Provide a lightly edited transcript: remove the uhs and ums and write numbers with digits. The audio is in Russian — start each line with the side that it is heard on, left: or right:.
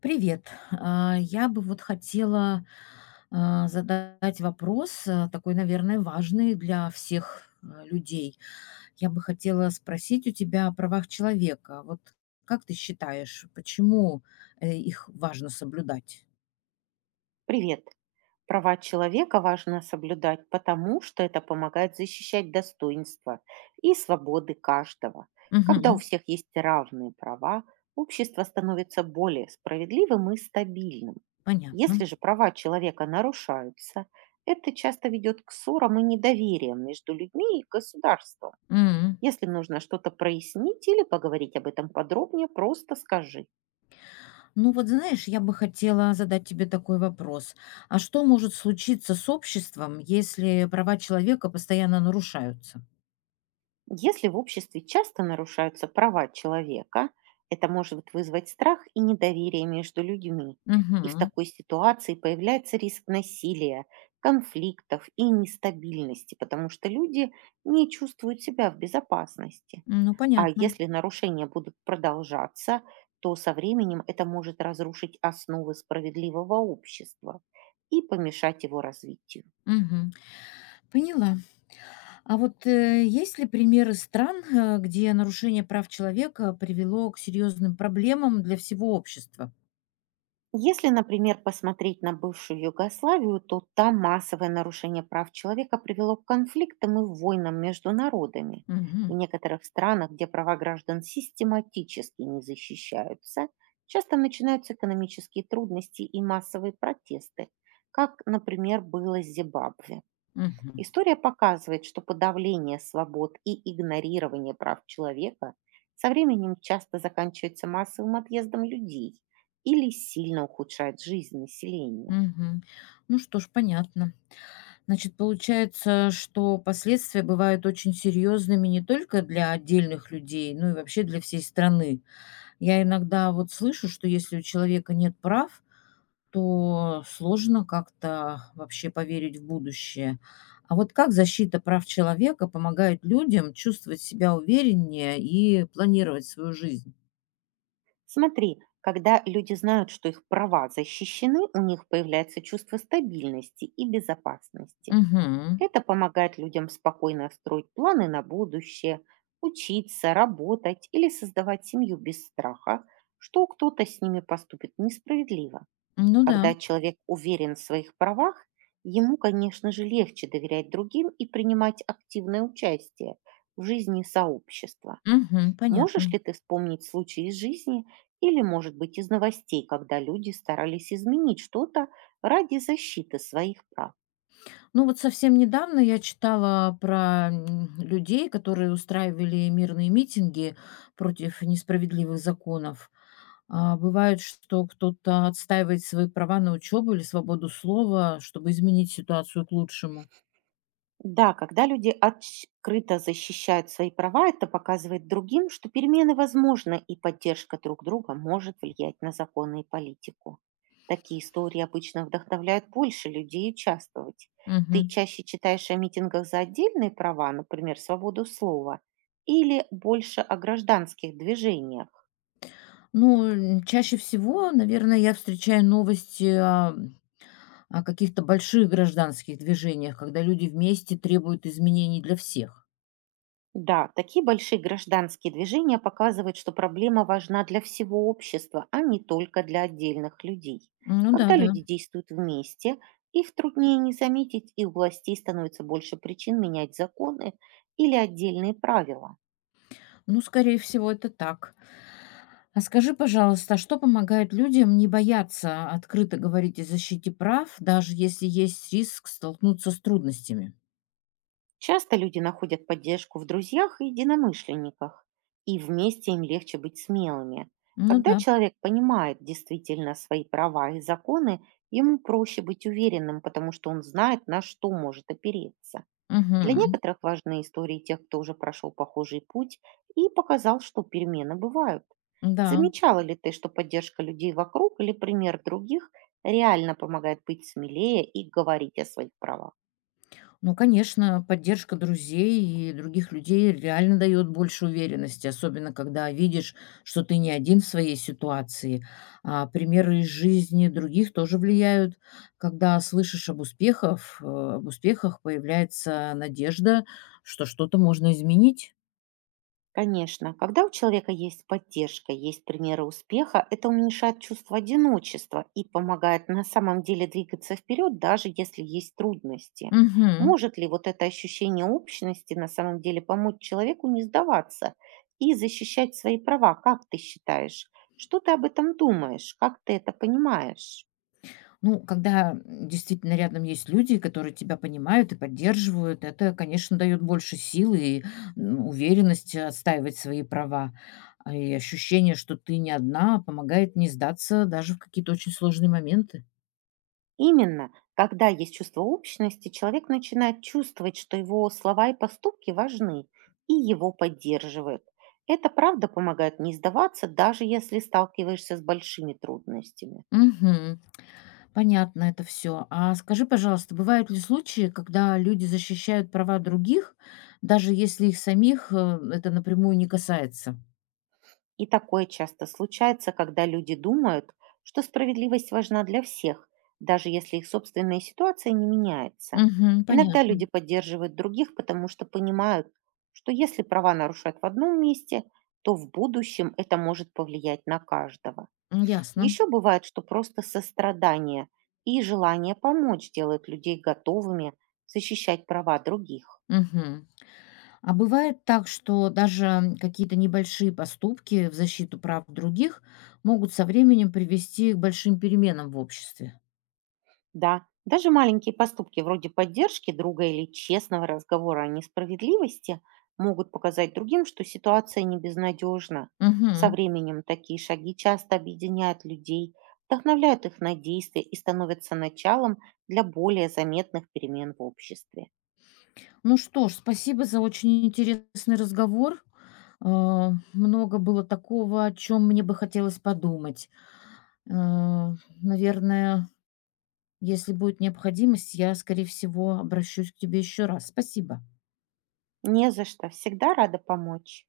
left: Привет. Я бы вот хотела задать вопрос, такой, наверное, важный для всех людей. Я бы хотела спросить у тебя о правах человека. Вот как ты считаешь, почему их важно соблюдать?
right: Привет. Права человека важно соблюдать, потому что это помогает защищать достоинства и свободы каждого. Когда у
left: Мгм.
right: всех есть равные права, общество становится более справедливым и стабильным. Если
left: Понятно.
right: же права человека нарушаются, это часто ведет к ссорам и недовериям между людьми и государством.
left: М.
right: Если нужно что-то прояснить или поговорить об этом подробнее, просто скажи.
left: Ну вот знаешь, я бы хотела задать тебе такой вопрос. А что может случиться с обществом, если права человека постоянно нарушаются?
right: Если в обществе часто нарушаются права человека, это может вызвать страх и недоверие между людьми. И в
left: Мгм.
right: такой ситуации появляется риск насилия, конфликтов и нестабильности, потому что люди не чувствуют себя в безопасности.
left: Ну
right: А
left: понятно.
right: если нарушения будут продолжаться, то со временем это может разрушить основы справедливого общества и помешать его развитию.
left: Мгм. Поняла. А вот есть ли примеры стран, где нарушение прав человека привело к серьезным проблемам для всего общества?
right: Если, например, посмотреть на бывшую Югославию, то там массовое нарушение прав человека привело к конфликтам и войнам между народами. В
left: Мгм.
right: некоторых странах, где права граждан систематически не защищаются, часто начинаются экономические трудности и массовые протесты, как, например, было с Зимбабве.
left: Мгм.
right: История показывает, что подавление свобод и игнорирование прав человека со временем часто заканчивается массовым отъездом людей или сильно ухудшает жизнь населения.
left: Мгм. Ну что ж, понятно. Значит, получается, что последствия бывают очень серьезными не только для отдельных людей, но и вообще для всей страны. Я иногда вот слышу, что если у человека нет прав, то сложно как-то вообще поверить в будущее. А вот как защита прав человека помогает людям чувствовать себя увереннее и планировать свою жизнь?
right: Смотри, когда люди знают, что их права защищены, у них появляется чувство стабильности и безопасности.
left: Мгм.
right: Это помогает людям спокойно строить планы на будущее, учиться, работать или создавать семью без страха, что кто-то с ними поступит несправедливо.
left: Ну да.
right: Когда человек уверен в своих правах, ему, конечно же, легче доверять другим и принимать активное участие в жизни сообщества.
left: Мгм.
right: Можешь
left: Понятно.
right: ли ты вспомнить случаи из жизни или, может быть, из новостей, когда люди старались изменить что-то ради защиты своих прав?
left: Ну вот совсем недавно я читала про людей, которые устраивали мирные митинги против несправедливых законов. А, бывает, что кто-то отстаивает свои права на учебу или свободу слова, чтобы изменить ситуацию к лучшему.
right: Да, когда люди открыто защищают свои права, это показывает другим, что перемены возможны и поддержка друг друга может влиять на законы и политику. Такие истории обычно вдохновляют больше людей участвовать. Ты
left: Мгм.
right: чаще читаешь о митингах за отдельные права, например, свободу слова, или больше о гражданских движениях?
left: Ну, чаще всего, наверное, я встречаю новости о каких-то больших гражданских движениях, когда люди вместе требуют изменений для всех.
right: Да, такие большие гражданские движения показывают, что проблема важна для всего общества, а не только для отдельных людей.
left: Ну да,
right: Когда
left: да.
right: люди действуют вместе, их труднее не заметить, и у властей становится больше причин менять законы или отдельные правила.
left: Ну, скорее всего, это так. А скажи, пожалуйста, а что помогает людям не бояться открыто говорить о защите прав, даже если есть риск столкнуться с трудностями?
right: Часто люди находят поддержку в друзьях и единомышленниках, и вместе им легче быть смелыми.
left: Ну
right: Когда
left: да.
right: человек понимает действительно свои права и законы, ему проще быть уверенным, потому что он знает, на что может опереться.
left: Угу.
right: Для некоторых важны истории тех, кто уже прошел похожий путь и показал, что перемены бывают.
left: Да.
right: Замечала ли ты, что поддержка людей вокруг или пример других реально помогает быть смелее и говорить о своих правах?
left: Ну, конечно, поддержка друзей и других людей реально дает больше уверенности, особенно когда видишь, что ты не один в своей ситуации. А примеры из жизни других тоже влияют. Когда слышишь об успехах появляется надежда, что что-то можно изменить.
right: Конечно, когда у человека есть поддержка, есть примеры успеха, это уменьшает чувство одиночества и помогает на самом деле двигаться вперед, даже если есть трудности.
left: Мгм.
right: Может ли вот это ощущение общности на самом деле помочь человеку не сдаваться и защищать свои права? Как ты считаешь? Что ты об этом думаешь? Как ты это понимаешь?
left: Ну, когда действительно рядом есть люди, которые тебя понимают и поддерживают, это, конечно, дает больше силы и уверенности отстаивать свои права. И ощущение, что ты не одна, помогает не сдаться даже в какие-то очень сложные моменты.
right: Именно, когда есть чувство общности, человек начинает чувствовать, что его слова и поступки важны и его поддерживают. Это правда помогает не сдаваться, даже если сталкиваешься с большими трудностями.
left: Мгм. Понятно это все. А скажи, пожалуйста, бывают ли случаи, когда люди защищают права других, даже если их самих это напрямую не касается?
right: И такое часто случается, когда люди думают, что справедливость важна для всех, даже если их собственная ситуация не меняется.
left: Мгм.
right: Иногда люди
left: Понятно.
right: поддерживают других, потому что понимают, что если права нарушают в одном месте, то в будущем это может повлиять на каждого.
left: Ясно.
right: Еще бывает, что просто сострадание и желание помочь делают людей готовыми защищать права других.
left: Мгм. А бывает так, что даже какие-то небольшие поступки в защиту прав других могут со временем привести к большим переменам в обществе.
right: Да, даже маленькие поступки вроде поддержки друга или честного разговора о несправедливости могут показать другим, что ситуация не безнадежна. Со
left: Мгм.
right: временем такие шаги часто объединяют людей, вдохновляют их на действия и становятся началом для более заметных перемен в обществе.
left: Ну что ж, спасибо за очень интересный разговор. Много было такого, о чем мне бы хотелось подумать. Э, Наверное, если будет необходимость, я, скорее всего, обращусь к тебе еще раз. Спасибо.
right: Не за что, всегда рада помочь.